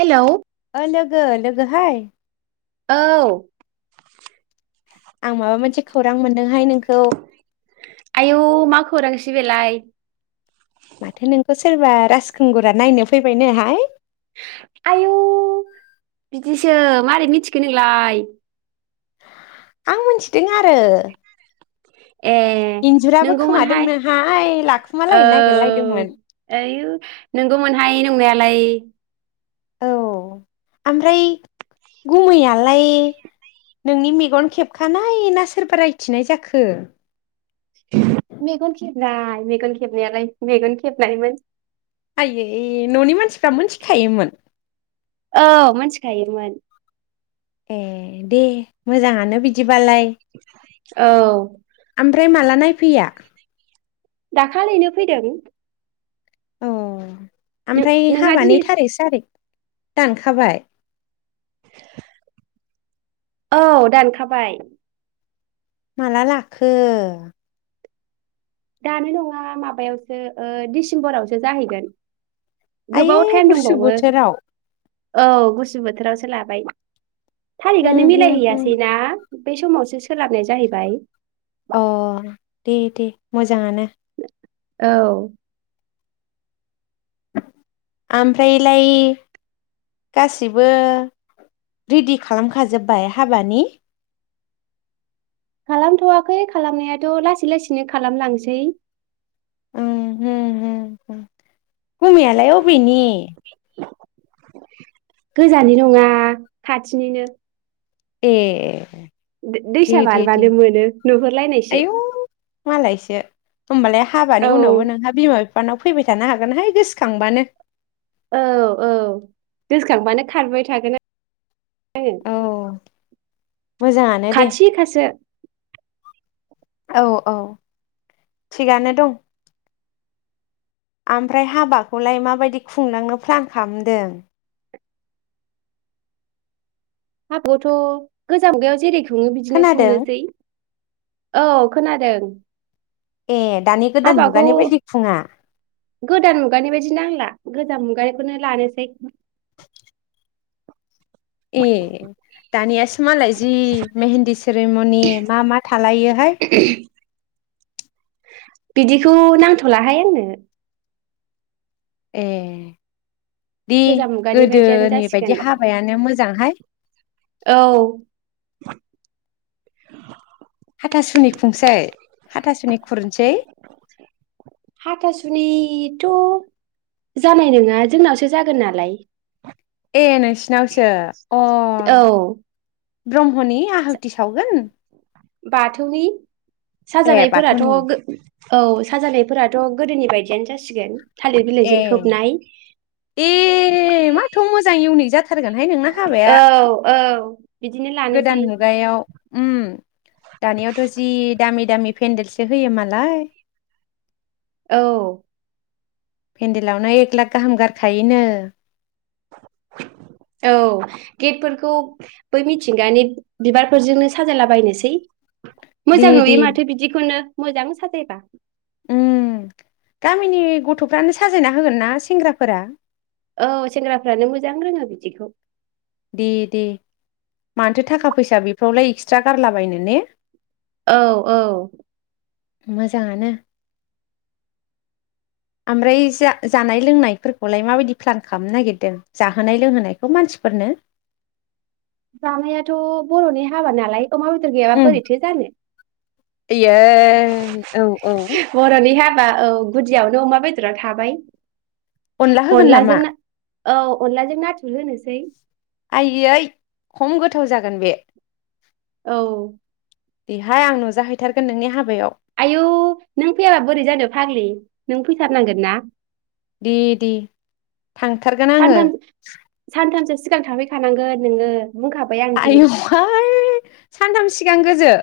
Hello ओ लोगो लोगो हाय औ आं माबा मोनसे खौरां मोनदोंहाय नोंखौ। आयु मा खौरांसै बेलाय? माथो नोंखौ सोरबा राजखुंगुरा नायनो फैबायनोहाय? आयौ बिदिसो मारै मिथिखो नोंलाय? आं मिथिदों आरो। ए इन्जुराबो नंगौमोनहाय खोमादोंनोहाय औ लाखुमालायनो नागिरलायदोंमोन आयु नोंगौमोनहाय। नंनायलाय औ ओमफ्राय गुमैयालाय नोंनि मेगन खेबखानाय ना सोरबा रायथिनाय जाखो? नाय मेगन खेबनायालाय मेगन खेबनायमोन। ए न'नि मानसिफ्रा मोनथि खायोमोन? औ मोनथिखायोमोन। ए दे मोजाङानो बिदिबालाय औ ओमफ्राय माला नायफैया? दाखालिनो फैदों। औ। नों ओमफ्राय नोंहा हाबानि दिनै थारिख सारिख दानखाबाय? औ दानखाबाय। माला लाखो? दानो नङा माबायावसो ओ डिसेम्बरावसो जाहैगोन। आयै गोबाव टाइम गुसु दंबावो बोथोराव। औ गुसु बोथोरावसो लाबाय। थारिखानिनो होम मिलाय होम होम हैयासै ना? बे समावसो सोलाबनाया जाहैबाय। अ दे दे मोजाङानो। औ ओमफ्रायलाय गासिबो रेडि खालामखाजोब्बाय हाबानि? खालामथ'वाखै खालामनायाथ' लासै लासैनो खालामलांसै। हम हम हम गुमैयालाय अबेनि? गोजाननि नङा खाथिनिनो। ए दै- दे दैसा दे दे बारबानो मोनो नुहुरलायनायसो आयौ मालायसो होमबालाय औ हाबानि उनावबो नोंहा बिमा बिफ बिफानाव फैबाय थानो हागोनहाय गोसोखांबानो। औ औ गोसोखांबानो खारबाय थागोन आ औ मोजाङानो दे खाथि खासो। औ औ थिगानो दं ओमफ्राय हाबाखौलाय माबायदि खुंलांनो प्लान खालामदों? हाबायाथ' गोजाम मुगायाव जेरै खुङो बिदिनो खोनादों खुंनोसै। औ खोनादों। ए दानि गोदान हाबाखौ मुगानि बायदि खुङा गोदान मुगानि बायदि नांला गोजाम मुगानिखौनो लानोसै [inaudible] ए दानियासो मालाय जि मेहेन्दी सेरेमनि मा मा थालायो [unintelligible] [inaudible] बिदिखौ नांथ'लाहाय आंनो ए दि गोजाम मुगानि बायदियानो गोदोनि जासिगोन बायदि हाबायानो मोजांहाय। औ हाथासुनि खुंसै? हाथासुनि खुरनोसै? थ' जानाय नङा जोंनावसो जागोन नालाय। ए नों सिनावसो अ औ ब्रह्मनि आहुथि सावगोन बाथौनि ए साजानायफोराथ' बाथौनि गो औ साजानायफोराथ' गोदोनि बायदियानो जासिगोन। थालिर ए बिलाइजों खोबनाय ए माथ' मोजां इउनिक जाथार थारगोनहाय नोंना हाबाया औ औ बिदिनो लानोसै गोदान मुगायाव उम दानियावथ' जि दामि दामि पेन्देलसो होयो मालाय औ पेन्देलावनो एक लाख गाहाम गारखायोनो औ गेटफोरखौ बै मिथिंगानि बिबारफोरजोंनो साजायलाबायनोसै दे मोजां दे नुयो माथो बिदिखौनो मोजां साजायबा उम गामिनि गथ'फ्रानो साजायना होगोनना सेंग्राफोरा औ सेंग्राफ्रानो मोजां रोङो बिदिखौ दे दे मानोाथो थाखा फैसा बेफोरावलाय एक्सट्रा गारलाबायनो ने औ औ मोजाङानो ओमफ्राय जा जानाय लोंनायफोरखौलाय माबायदि प्लान खालामनो नागिरदों जाहोनाय लोंहोनायखौ मानसिफोरनो? जानायाथ' बर'नि हाबा नालाय अमा बेदर गैयाब्ला बोरैथो जानो ए औ औ। बा औ गुदियावनो अमा बेदरा थाबाय। अनला होगोन नामा? अनलाजों ना औ अनलाजों नाथुर होनोसै। आइयै खम गोथाव जागोन बे। औ देहाय आं नुजाहैथारगोन नोंनि हाबायाव। आयौ नों फैयाब्ला बोरै जानो फाग्लि नों फैथारनांगोन ना दे दे थांथारगोन आङो सानथाम सानथामसो सिगां थाफैखानांगोन नोङो। बुंखाबाय आं दिनै आयौहाय सानथाम सि गां गोजो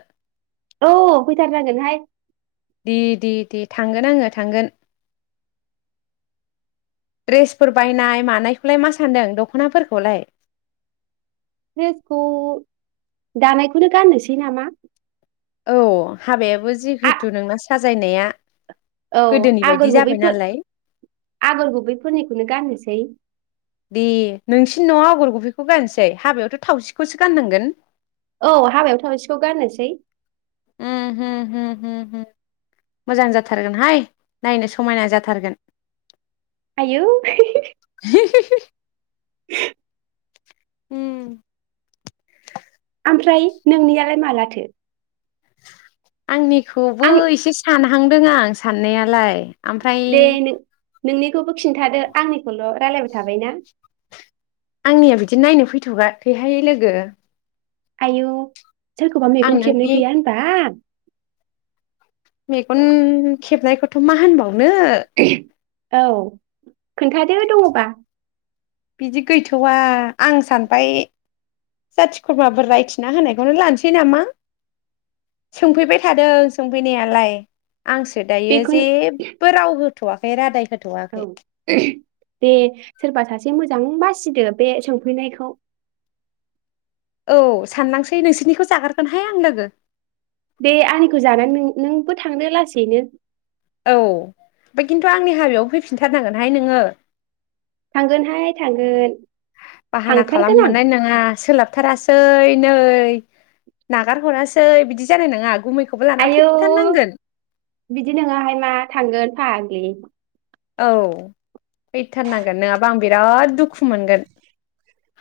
औ फैथार नांगोनहाय। दे दे दे थांगोन आङो थांगोन। ड्रेसफोर बायनाय मानायखौलाय मा सान्दों दख'नाफोरखौलाय? रड्रेसखौ दानायखौनो गाननोसै नामा। औ हाबायाबो आ जिहेथु नोंना साजायनाया औ गोदोनि बायदि आगर गुबै जाबाय फो नालाय आगर गुबैफोरनिखौनो गाननोसै। बेखौ गाननोसै हाबायावथ' थावसिखौसो गाननांगोन। औ हाबायाव थावसिखौ गाननोसै। उम हु हु मोजां जाथारगोनहाय नायनो समायना जाथारगोन। आयौ [unintelligible] [inaudible] उम ओमफ्राय नोंनियालाय मालाथो? आंनि खौबो आं एसे साना सानदों आं साननायालाय ओमफ्राय दे नों नोंनि खौबो खिन्थादो आंनि ल' रायलायबाय थाबायना। आंनिया बिदि नायनो फैथ'वाखैहाय लोगो। आयौ सोरखौबा आं मेगन खेबनाय नोंनि गैया होनबा? मेगन खेबनायखौथ' मा होनबाव नो औ खोन्थादो दङबा। बिदि गैथ'वा आं सानबाय जाथि खुरमाफोर रायथिना होनायखौनो लानोसै नामा सोंफैबाय थादों सोंफैनायालाय। आंसो दायो बेखौ जेबो रावबो होथ'वाखै रादाय [unintelligible] औ दे सोरबा सासे मोजां बासिदो बे सोंफैनायखौ औ साननांसै नोंसोरनिखौ जागोरगोनहाय आं लोगो बे आंनिखौ जानानै नोंबो थांदो लासैनो औ ओमफ्राय खिन्थु आंनि हाबायाव फैफिनथारनांगोनहाय नोङो थांगोनहाय थांगोन बाहाना थांथारगोन खालामनो आं मोननाय नङा सोलाबथारासै नै नागार हरासै बिदि जानाय नङा गुमै आयौ बिदि नोङाहाय मा थांगोन फाग्लि औ फैथारनांगोन नोङाबा आं बिराद दुखु मोनगोन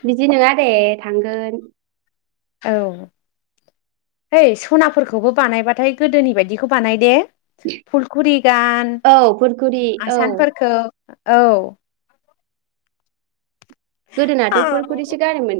बिदि नङा दे थांगोन औ है सनाफोरखौबो बानायबाथाय गोदोनि बायदिखौ बानाय दे फुलखुरि गान औ फुरखुरि औ आसानफोरखौ औ गोदोनाथ' औ फुरखुरिसो गानोमोन